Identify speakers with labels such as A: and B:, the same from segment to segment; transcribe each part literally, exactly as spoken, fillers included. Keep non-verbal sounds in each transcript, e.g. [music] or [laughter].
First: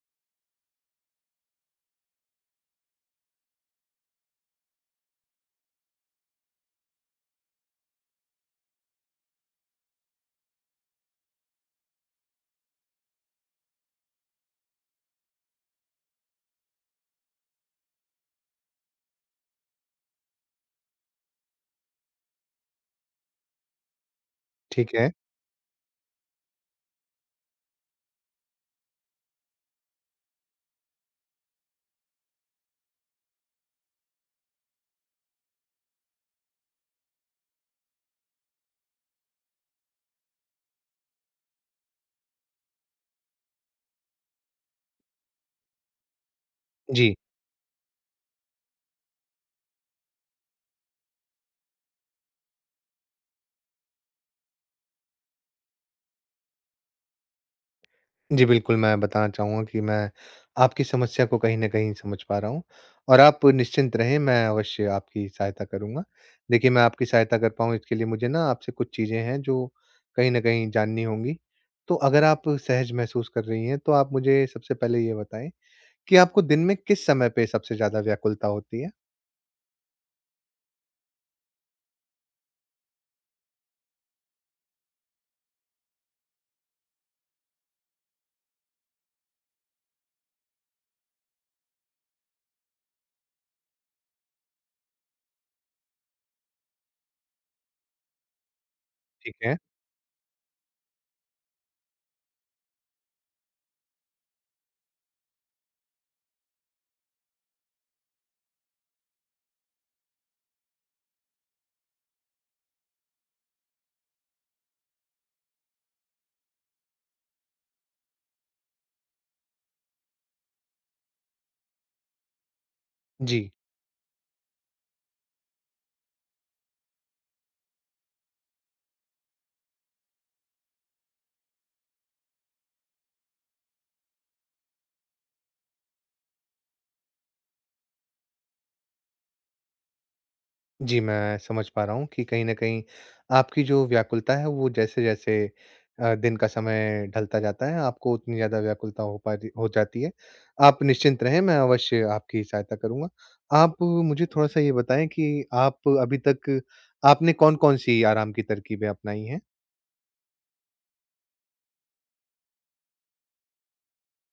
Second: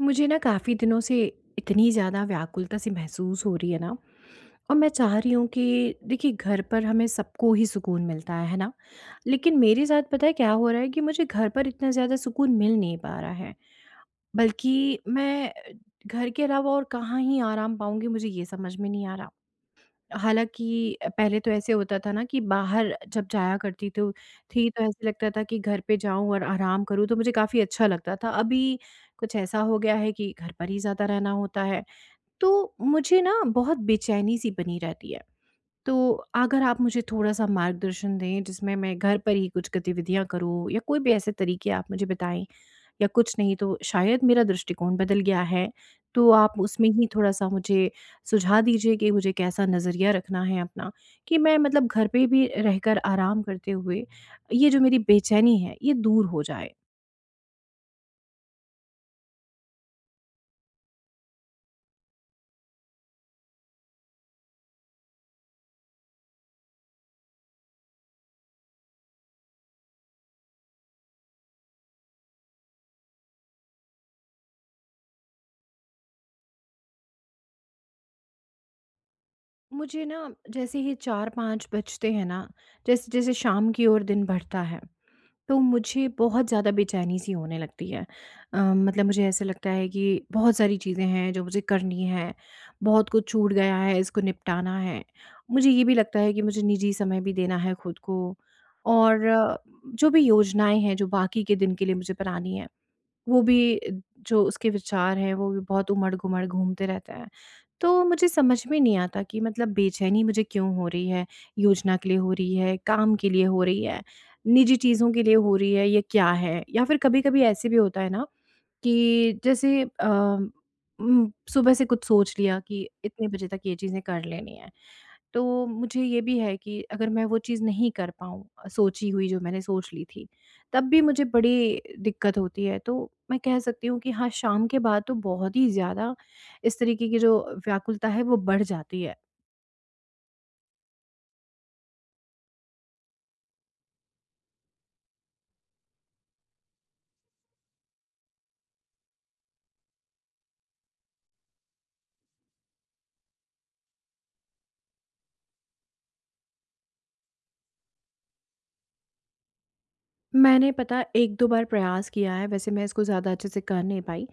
A: मुझे ना काफ़ी दिनों से इतनी ज़्यादा व्याकुलता सी महसूस हो रही है ना। और मैं चाह रही हूँ कि देखिए घर पर हमें सबको ही सुकून मिलता है है ना। लेकिन मेरे साथ पता है क्या हो रहा है कि मुझे घर पर इतना ज़्यादा सुकून मिल नहीं पा रहा है, बल्कि मैं घर के अलावा और कहाँ ही आराम पाऊंगी मुझे ये समझ में नहीं आ रहा। हालाँकि अ, पहले तो ऐसे होता था ना कि बाहर जब जाया करती तो थी तो
B: ठीक
A: ऐसे
B: है।
A: लगता था कि घर पे जाऊँ और आराम करूँ तो मुझे काफ़ी अच्छा लगता था। अभी कुछ ऐसा हो गया है कि घर पर ही ज़्यादा रहना होता है। तो मुझे ना बहुत बेचैनी-सी बनी रहती है। तो अगर आप मुझे थोड़ा-सा मार्गदर्शन दें जिसमें मैं घर पर ही कुछ गतिविधियाँ करूँ या कोई भी ऐसे तरीके आप मुझे बताएँ या कुछ नहीं तो शायद मेरा दृष्टिकोण बदल गया है, तो आप उसमें ही
B: जी।
A: थोड़ा-सा मुझे सुझाव दीजिए कि मुझे कैसा नज़रिया रखना है अपना कि मैं मतलब घर पे भी रहकर आराम करते हुए ये जो मेरी बेचैनी है ये दूर हो जाए।
B: जी, बिल्कुल, मैं बताना चाहूँगा कि मैं आपकी समस्या को कहीं न कहीं समझ पा रहा हूँ और आप निश्चिंत रहें, मैं अवश्य आपकी सहायता करूँगा। देखिए, मैं आपकी सहायता कर पाऊँ, इसके लिए मुझे ना आपसे कुछ चीज़ें हैं, जो कहीं न कहीं जाननी होंगी। तो अगर आप सहज महसूस कर रही हैं, तो आप मुझे सबसे पहले ये बताएँ कि आपको दिन में किस समय पे सबसे ज़्यादा व्याकुलता होती है?
A: मुझे ना जैसे ही चार-पाँच बजते हैं ना, जैसे-जैसे शाम की ओर दिन बढ़ता है तो मुझे बहुत ज़्यादा बेचैनी-सी होने लगती है। अ, मतलब मुझे ऐसा लगता है कि बहुत सारी चीज़ें हैं जो मुझे करनी हैं, बहुत कुछ छूट गया है, इसको निपटाना है। मुझे ये भी लगता है कि मुझे निजी समय भी देना है खुद को, और
B: ठीक है।
A: अ, जो भी योजनाएँ हैं जो बाकी के दिन के लिए मुझे बनानी है वो भी, जो उसके विचार हैं वो भी बहुत उमड़-घुमड़ घूमते रहते हैं। तो मुझे समझ में नहीं आता कि मतलब बेचैनी मुझे क्यों हो रही है? योजना के लिए हो रही है, काम के लिए हो रही है, निजी चीज़ों के लिए हो रही है, ये क्या है? या फिर कभी-कभी ऐसे भी होता है ना कि जैसे अ, उम, सुबह से कुछ सोच लिया कि इतने बजे
B: जी।
A: तक ये चीज़ें कर लेनी है। तो मुझे ये भी है कि अगर मैं वो चीज़ नहीं कर पाऊँ अ, सोची हुई जो मैंने सोच ली थी, तब भी मुझे बड़ी दिक्कत होती है। तो मैं कह सकती हूँ कि हाँ, शाम के बाद तो बहुत ही ज़्यादा इस तरीके की जो व्याकुलता है वो बढ़ जाती है।
B: जी, मैं समझ पा रहा हूँ कि कहीं न कहीं आपकी जो व्याकुलता है वो जैसे-जैसे अ, दिन का समय ढलता जाता है, आपको उतनी ज़्यादा व्याकुलता हो पा रही हो जाती है। आप निश्चिंत रहें, मैं अवश्य आपकी सहायता करूँगा। आप मुझे थोड़ा-सा ये बताएँ कि आप अभी तक आपने कौन-कौन सी आराम की तरकीबें अपनाई हैं?
A: मैंने पता एक-दो बार प्रयास किया है, वैसे मैं इसको ज़्यादा अच्छे से कर नहीं पाई।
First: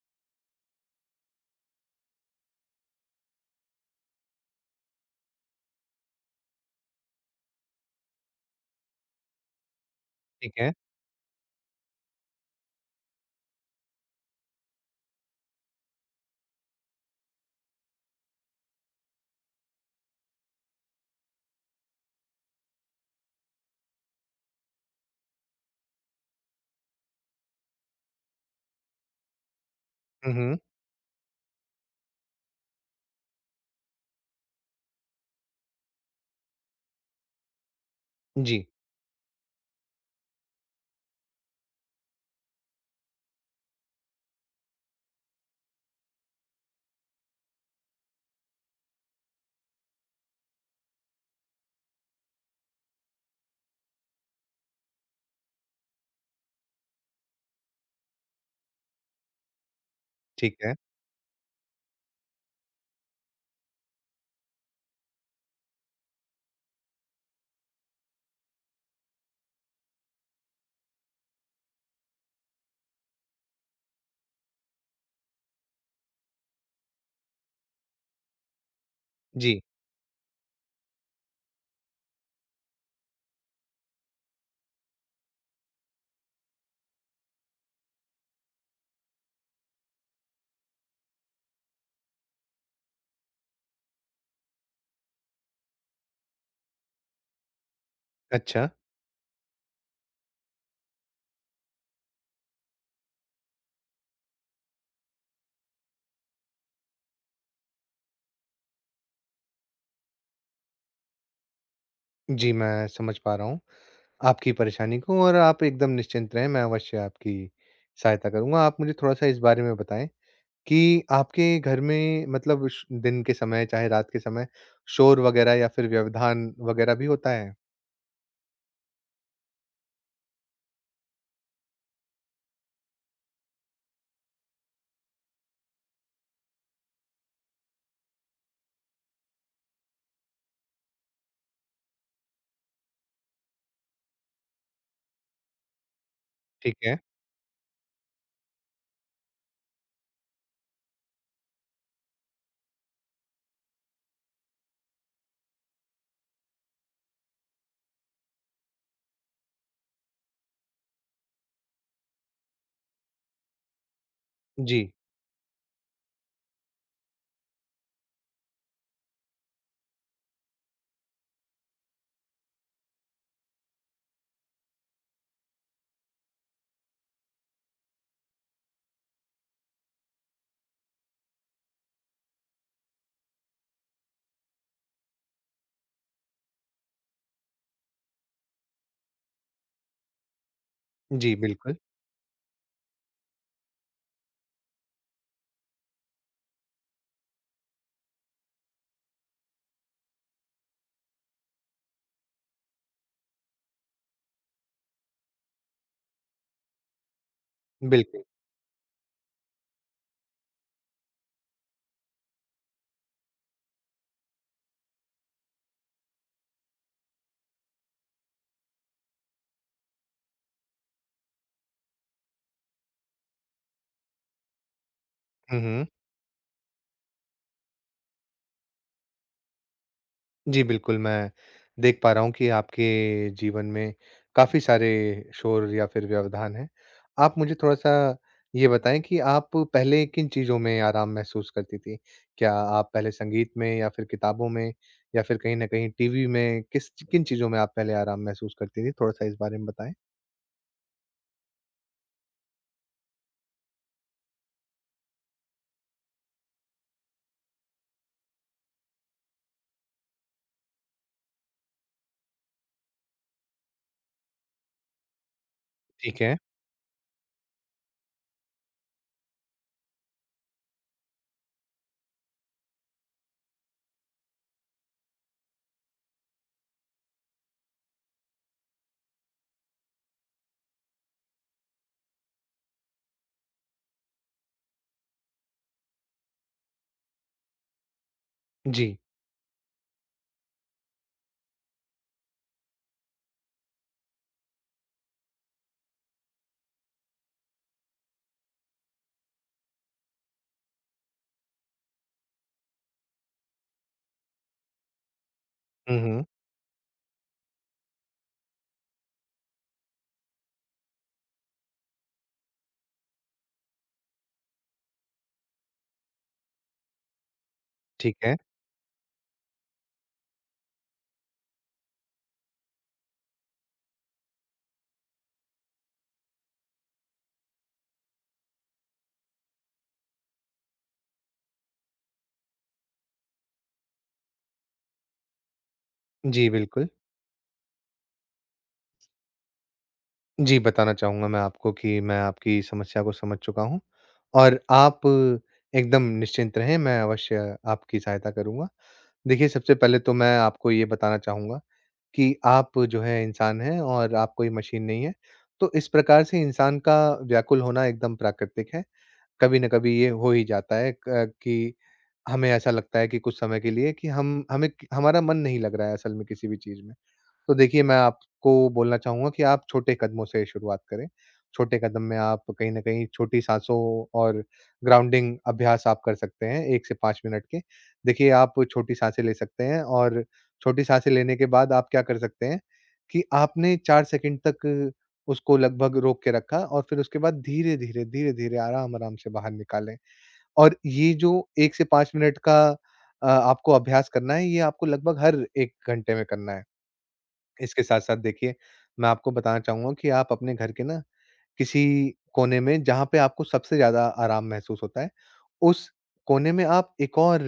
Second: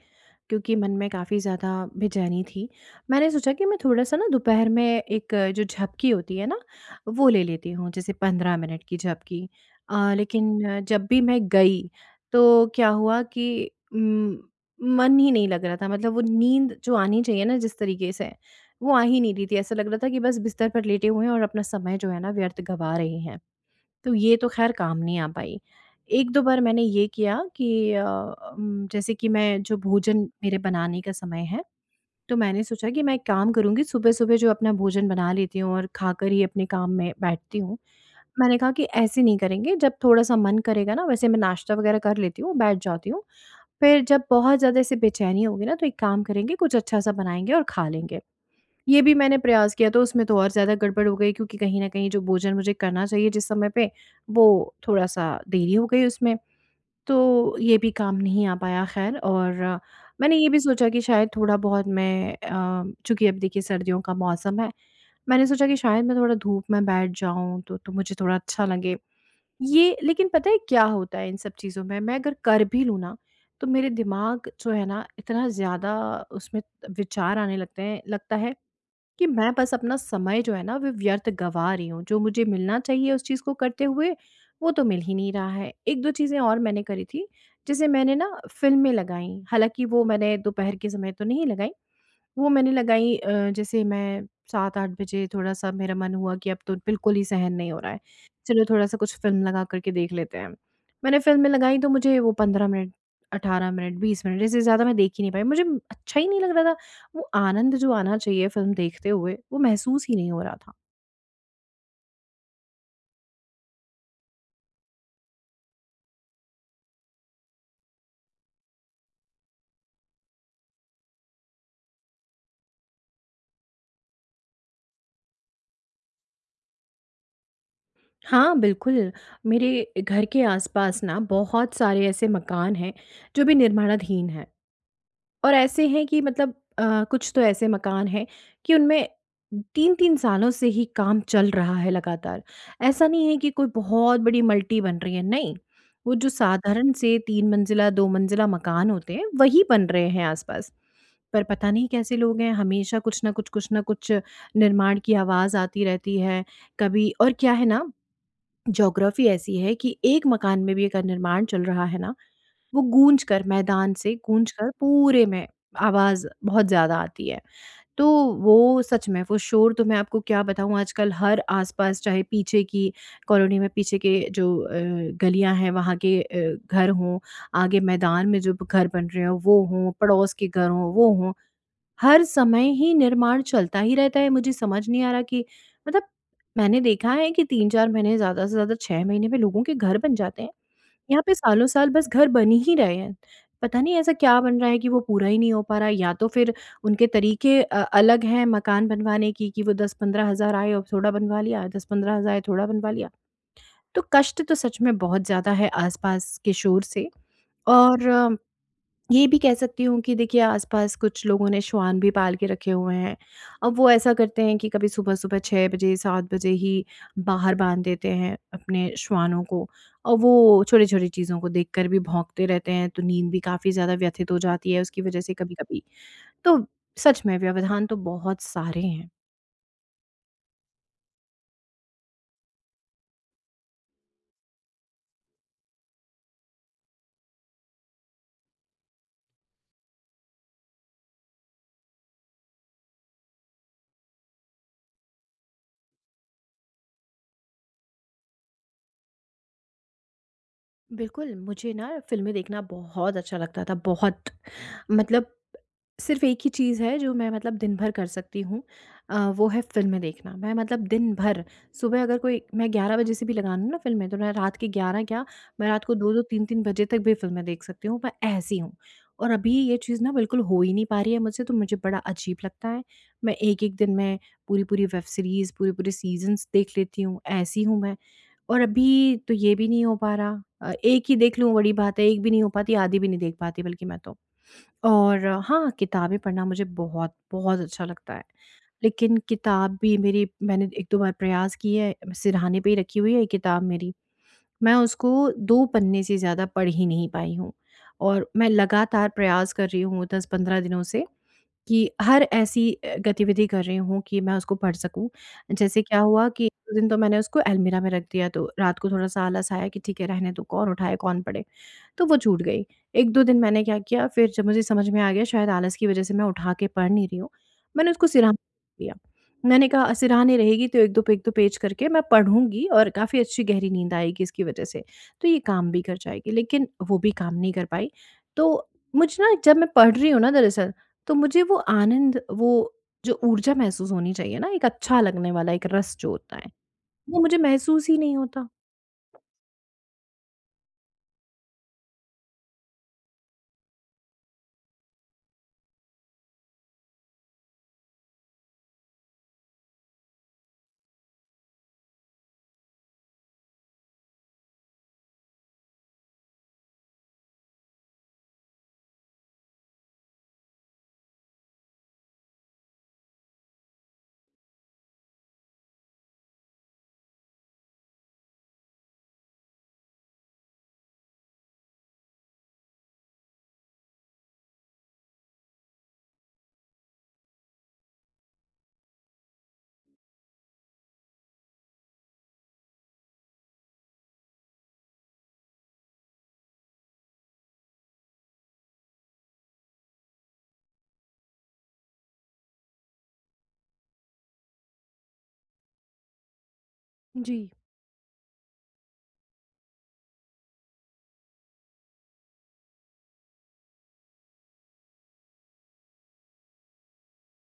A: क्योंकि मन में काफ़ी ज़्यादा बेचैनी थी। मैंने सोचा कि मैं थोड़ा-सा ना दोपहर में एक अ, जो झपकी होती है ना, वो ले लेती हूँ, जैसे पंद्रह मिनट की झपकी। अ, लेकिन
B: ठीक है।
A: अ, जब भी मैं गई, तो क्या हुआ कि उम, मन ही नहीं लग रहा था। मतलब वो नींद जो आनी चाहिए ना जिस तरीके से, वो आ ही नहीं रही थी। ऐसा लग रहा था कि बस बिस्तर पर लेटे हुए हैं और अपना समय जो है ना व्यर्थ गँवा रहे हैं। तो ये तो ख़ैर काम नहीं आ पाई। एक-दो बार मैंने ये किया कि अ, उम, जैसे कि मैं जो भोजन
B: हुँ, हुँ।
A: मेरे बनाने का समय है, तो मैंने सोचा कि मैं एक काम करूँगी सुबह-सुबह जो अपना भोजन बना लेती हूँ और खाकर ही अपने काम में बैठती हूँ। मैंने
B: जी,
A: कहा कि ऐसे नहीं करेंगे, जब थोड़ा-सा मन करेगा ना वैसे मैं नाश्ता वग़ैरह कर लेती हूँ, बैठ जाती हूँ। फिर जब बहुत ज़्यादा ऐसे बेचैनी होगी ना तो एक काम करेंगे, कुछ अच्छा-सा बनाएँगे और खा लेंगे। ये भी मैंने प्रयास किया तो उसमें तो और ज़्यादा गड़बड़ हो गई क्योंकि कहीं न कहीं जो भोजन मुझे करना चाहिए जिस समय पे, वो थोड़ा-सा देरी हो गई उसमें। तो ये भी काम नहीं आ पाया ख़ैर। और अ, मैंने ये
B: ठीक
A: भी
B: है।
A: सोचा कि शायद थोड़ा-बहुत मैं अ, चूँकि अब देखिए सर्दियों का मौसम है, मैंने सोचा कि शायद मैं थोड़ा धूप में बैठ जाऊँ तो तो मुझे थोड़ा अच्छा लगे। ये लेकिन पता है क्या होता है इन सब चीज़ों में, मैं अगर कर भी लूँ ना, तो मेरे दिमाग जो है ना इतना ज़्यादा उसमें विचार आने लगते हैं, लगता है कि मैं
B: जी,
A: बस अपना समय जो है ना वो व्यर्थ गँवा रही हूँ, जो मुझे मिलना चाहिए उस चीज़ को करते हुए, वो तो मिल ही नहीं रहा है। एक-दो चीज़ें और मैंने करी थी, जैसे मैंने ना फ़िल्में लगाई, हालाँकि वो मैंने दोपहर के समय तो नहीं लगाई, वो मैंने लगाई अ, जैसे मैं सात-आठ बजे थोड़ा-सा मेरा मन हुआ कि अब तो बिल्कुल ही सहन नहीं हो रहा है। चलो
B: अच्छा।
A: थोड़ा-सा कुछ फ़िल्म लगा कर के देख लेते हैं। मैंने फ़िल्म में लगाई तो मुझे वो पंद्रह मिनट, अठारह मिनट, बीस मिनट इससे ज़्यादा मैं देख ही नहीं पाई। मुझे अच्छा ही नहीं लग रहा था। वो आनंद जो आना चाहिए फ़िल्म देखते हुए, वो महसूस ही नहीं हो रहा था।
B: जी, मैं समझ पा रहा हूँ। आपकी परेशानी को और आप एकदम निश्चिंत रहें, मैं अवश्य आपकी सहायता करूँगा। आप मुझे थोड़ा-सा इस बारे में बताएँ कि आपके घर में मतलब श दिन के समय चाहे रात के समय शोर वग़ैरह या फिर व्यवधान वग़ैरह भी होता है?
A: हाँ, बिल्कुल, मेरे घर के आस-पास ना बहुत सारे ऐसे मकान हैं जो अभी निर्माणाधीन हैं। और ऐसे हैं कि मतलब अ, कुछ तो ऐसे मकान हैं कि उनमें तीन-तीन सालों से ही काम चल रहा है लगातार। ऐसा नहीं है कि कोई बहुत बड़ी मल्टी बन रही है, नहीं। वो जो
B: ठीक
A: साधारण
B: है।
A: से तीन मंजिला, दो मंजिला मकान होते हैं, वही बन रहे हैं आस-पास। पर पता नहीं कैसे लोग हैं, हमेशा कुछ न कुछ, कुछ न कुछ निर्माण की आवाज़ आती रहती है। कभी और क्या है ना, ज्योग्राफ़ी ऐसी है कि एक मकान में भी अगर निर्माण चल रहा है ना, वो गूँज कर मैदान से गूँज कर
B: जी।
A: पूरे में आवाज़ बहुत ज़्यादा आती है। तो वो सच में वो शोर तो मैं आपको क्या बताऊँ, आजकल हर आस-पास चाहे पीछे की कॉलोनी में पीछे के जो अ, गलियाँ हैं वहाँ के अ, घर हों, आगे मैदान में जो घर बन रहे हों वो हों, पड़ोस के घर हों वो हों, हर समय ही निर्माण चलता ही रहता है। मुझे समझ नहीं आ रहा कि मतलब मैंने देखा है कि तीन-चार महीने ज़्यादा से ज़्यादा छह महीने में लोगों के घर बन जाते हैं। यहाँ पे
B: जी,
A: सालों
B: बिल्कुल।
A: साल बस घर बन ही रहे हैं। पता नहीं ऐसा क्या बन रहा है कि वो पूरा ही नहीं हो पा रहा है, या तो फिर उनके तरीके अ, अलग हैं मकान बनवाने की कि वो दस-पंद्रह हज़ार आए और थोड़ा बनवा लिया, दस-पंद्रह हज़ार आए, थोड़ा बनवा लिया। तो कष्ट तो सच में बहुत ज़्यादा है आस-पास के शोर से।
B: बिल्कुल।
A: और ये भी कह सकती हूँ कि देखिए आसपास कुछ लोगों ने श्वान भी पाल के रखे हुए हैं। अब वो ऐसा करते हैं कि कभी सुबह-सुबह छह बजे सात बजे ही बाहर बाँध देते हैं अपने श्वानों को और वो छोटी-छोटी चीज़ों को देखकर भी भौंकते रहते हैं, तो नींद भी काफ़ी ज़्यादा व्यथित हो जाती है उसकी वज़ह से
B: हुँ,
A: कभी-कभी।
B: हुँ।
A: तो सच में व्यवधान तो बहुत सारे हैं।
B: जी, बिल्कुल, मैं देख पा रहा हूँ कि आपके जीवन में काफ़ी सारे शोर या फिर व्यवधान हैं। आप मुझे थोड़ा-सा ये बताएँ कि आप पहले किन चीज़ों में आराम महसूस करती थीं? क्या आप पहले संगीत में या फिर किताबों में या फिर कहीं न कहीं टीवी में किस किन चीज़ों में आप पहले आराम महसूस करती थीं? थोड़ा-सा इस बारे में बताएँ।
A: बिल्कुल, मुझे ना फ़िल्में देखना बहुत अच्छा लगता था, बहुत। मतलब सिर्फ़ एक ही चीज़ है जो मैं मतलब दिन भर कर सकती हूँ, अ, वो है फ़िल्में देखना। मैं मतलब दिन भर सुबह अगर कोई मैं ग्यारह बजे से भी लगा लूँ ना फ़िल्में तो मैं रात के ग्यारह क्या, मैं रात को
B: ठीक
A: दो-दो
B: है।
A: तीन-तीन बजे तक भी फ़िल्में देख सकती हूँ, मैं ऐसी हूँ। और अभी ये चीज़ ना बिल्कुल हो ही नहीं पा रही है मुझसे तो मुझे बड़ा अजीब लगता है। मैं एक-एक दिन में पूरी-पूरी वेब सीरीज़, पूरे-पूरे सीज़न्स देख लेती हूँ, ऐसी हूँ मैं। और अभी तो ये भी नहीं हो पा रहा, अ, एक ही देख लूँ बड़ी बात है, एक भी नहीं हो पाती, आधी भी नहीं देख पाती बल्कि मैं तो। और अ, हाँ, किताबें पढ़ना मुझे बहुत, बहुत अच्छा लगता है।
B: जी।
A: लेकिन किताब भी मेरी मैंने एक-दो बार प्रयास किया है, सिरहाने पे ही रखी हुई है ये किताब मेरी। मैं उसको दो पन्ने से ज़्यादा पढ़ ही नहीं पाई हूँ और मैं लगातार प्रयास कर रही हूँ दस-पंद्रह दिनों से कि हर ऐसी अ, गतिविधि कर रही हूँ कि मैं उसको पढ़ सकूँ। जैसे
B: हुँ,
A: क्या
B: हुँ।
A: हुआ कि एक दिन तो मैंने उसको अलमीरा में रख दिया, तो रात को थोड़ा-सा आलस आया कि ठीक है रहने दो, कौन उठाए, कौन पढ़े। तो वो छूट गई। एक-दो दिन मैंने क्या किया फिर जब मुझे समझ में आ गया शायद आलस की वज़ह से मैं उठा के पढ़ नहीं रही हूँ, मैंने उसको
B: ठीक
A: सिरहा
B: है।
A: दिया। [laughs] मैंने कहा सिरहाने रहेगी तो एक-दो एक-दो पेज करके मैं पढ़ूँगी और काफ़ी अच्छी गहरी नींद आएगी इसकी वज़ह से, तो ये काम भी कर जाएगी। लेकिन वो भी काम नहीं कर पाई। तो मुझे ना जब मैं पढ़ रही हूँ ना दरअसल, तो मुझे वो आनंद, वो जो ऊर्जा महसूस होनी चाहिए ना, एक अच्छा लगने वाला एक रस जो होता
B: जी,
A: है,
B: बिल्कुल।
A: वो मुझे महसूस ही नहीं होता।
B: जी, बताना चाहूँगा मैं आपको कि मैं आपकी समस्या को समझ चुका हूँ और आप एकदम निश्चिंत रहें, मैं अवश्य आपकी सहायता करूँगा। देखिए, सबसे पहले तो मैं आपको ये बताना चाहूँगा कि आप जो है इंसान हैं और आप कोई मशीन नहीं हैं। तो इस प्रकार से इंसान का व्याकुल होना एकदम प्राकृतिक है। कभी न कभी ये हो ही जाता है क कि हमें ऐसा लगता है कि कुछ समय के लिए कि हम हमें हमारा मन नहीं लग रहा है असल में किसी भी चीज़ में। तो देखिए, मैं आपको बोलना चाहूँगा कि आप छोटे कदमों से शुरुआत करें। छोटे कदम में आप कहीं न कहीं छोटी साँसों और ग्राउंडिंग अभ्यास आप कर सकते हैं एक से पाँच मिनट के। देखिए, आप छोटी साँसें ले सकते हैं और छोटी साँसें लेने के बाद आप क्या कर सकते हैं कि आपने चार सेकंड तक उसको लगभग रोक के रखा और फिर उसके बाद धीरे-धीरे, धीरे-धीरे, आराम-आराम से बाहर निकालें। और ये जो एक से पाँच मिनट का अ, आपको अभ्यास करना है, ये आपको लगभग हर एक घंटे में करना है।
A: जी।
B: इसके साथ-साथ देखिए, मैं आपको बताना चाहूँगा कि आप अपने घर के ना किसी कोने में जहाँ पे आपको सबसे ज़्यादा आराम महसूस होता है, उस कोने में आप एक और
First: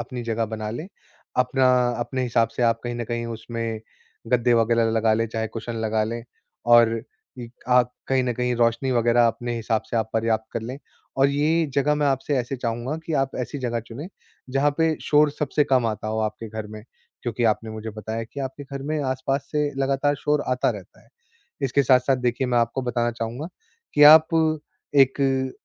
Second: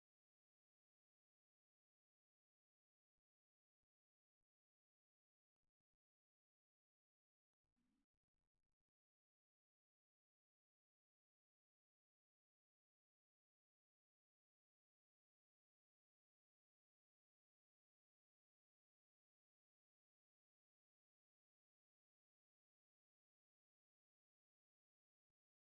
B: अपनी जगह बना लें। अपना अपने हिसाब से आप कहीं न कहीं उसमें गद्दे वगैरह लगा लें, चाहे कुशन लगा लें और इ आप कहीं न कहीं रोशनी वगैरह अपने हिसाब से आप पर्याप्त कर लें। और ये जगह मैं आपसे ऐसे चाहूँगा कि आप ऐसी जगह चुनें, जहाँ पे शोर सबसे कम आता हो आपके घर में, क्योंकि आपने मुझे बताया कि आपके घर में आस-पास से लगातार शोर आता रहता है। इसके साथ-साथ देखिए मैं आपको बताना चाहूँगा कि आप एक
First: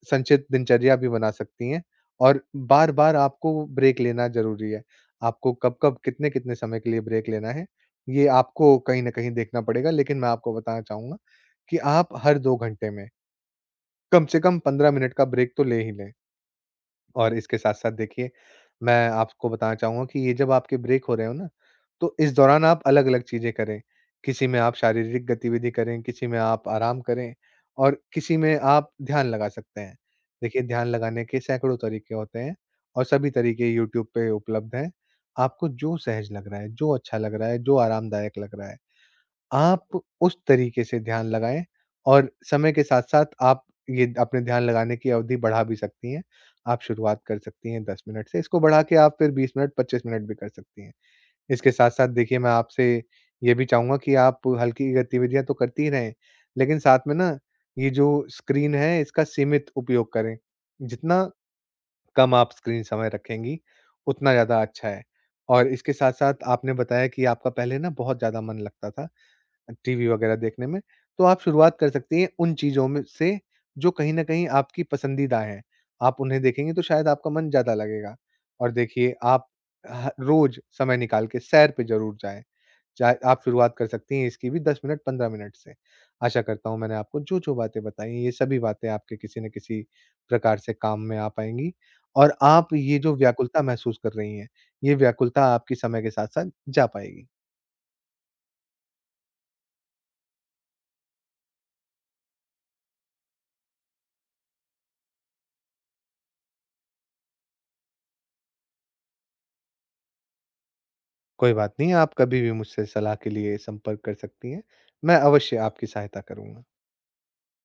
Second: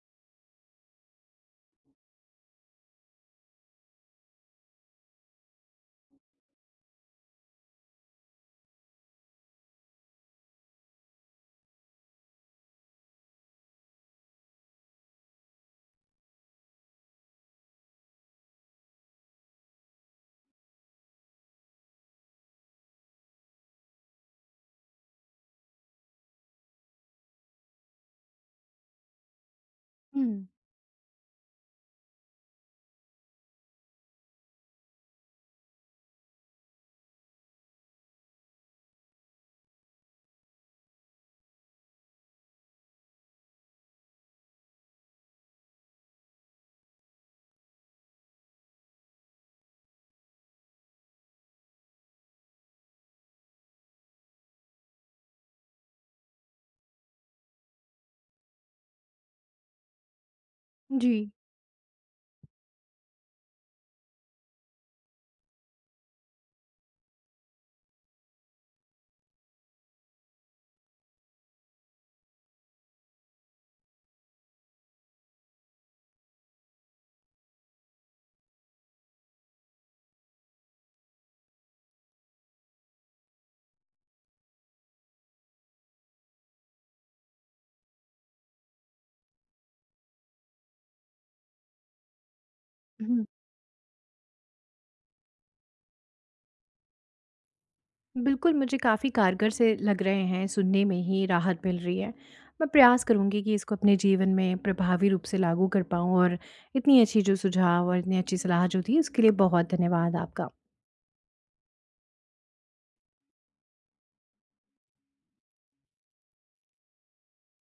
B: संचित दिनचर्या भी बना सकती हैं और बार-बार आपको ब्रेक लेना ज़रूरी है। आपको कब-कब, कितने-कितने समय के लिए ब्रेक लेना है, ये आपको कहीं न कहीं देखना पड़ेगा। लेकिन मैं आपको बताना चाहूँगा कि आप हर दो घंटे में कम से कम पंद्रह मिनट का ब्रेक तो ले ही लें। और इसके साथ-साथ देखिए, मैं आपको बताना चाहूँगा कि ये जब आपके ब्रेक हो रहे हो ना, तो इस दौरान आप अलग-अलग चीज़ें करें। किसी में आप शारीरिक गतिविधि करें, किसी में आप आराम करें और किसी में आप ध्यान लगा सकते हैं।
A: हुँ,
B: देखिए ध्यान लगाने के सैकड़ों तरीके होते हैं और सभी तरीके यूट्यूब पे उपलब्ध हैं। आपको जो सहज लग रहा है, जो अच्छा लग रहा है, जो आरामदायक लग रहा है। आप उस तरीके से ध्यान लगाएँ और समय के साथ-साथ आप ये अपने ध्यान लगाने की अवधि बढ़ा भी सकती हैं। आप शुरुआत कर सकती हैं दस मिनट से, इसको बढ़ा के आप फिर बीस मिनट, पच्चीस मिनट भी कर सकती हैं। इसके साथ-साथ देखिए मैं आपसे ये भी चाहूँगा कि आप हल्की गतिविधियाँ तो करती ही रहें, लेकिन साथ में ना ये जो स्क्रीन है इसका सीमित उपयोग करें।
A: जी।
B: जितना कम आप स्क्रीन समय रखेंगी, उतना ज़्यादा अच्छा है। और इसके साथ-साथ आपने बताया कि आपका पहले ना बहुत ज़्यादा मन लगता था, टीवी वगैरह देखने में, तो आप शुरुआत कर सकती हैं उन चीज़ों में से जो कहीं न कहीं आपकी पसंदीदा हैं। आप उन्हें देखेंगी तो शायद आपका मन ज़्यादा लगेगा। और देखिए आप ह रोज़ समय निकाल के सैर पे ज़रूर जाएँ। चाहे आप शुरुआत कर सकती हैं इसकी भी दस मिनट पंद्रह मिनट से। आशा करता हूँ मैंने आपको जो-जो बातें बताई हैं, ये सभी बातें आपके किसी न किसी प्रकार से काम में आ पाएँगी। और आप ये जो व्याकुलता महसूस कर रही हैं, ये व्याकुलता आपकी समय के साथ-साथ जा पाएगी।
A: बिल्कुल, मुझे काफ़ी कारगर से लग रहे हैं, सुनने में ही राहत मिल रही है। मैं प्रयास करूँगी कि इसको अपने जीवन में प्रभावी रूप से लागू कर पाऊँ और इतनी अच्छी जो सुझाव और इतनी अच्छी सलाह जो थी, उसके लिए बहुत धन्यवाद आपका।
B: कोई बात नहीं, आप कभी भी मुझसे सलाह के लिए संपर्क कर सकती हैं। मैं अवश्य आपकी सहायता करूँगा।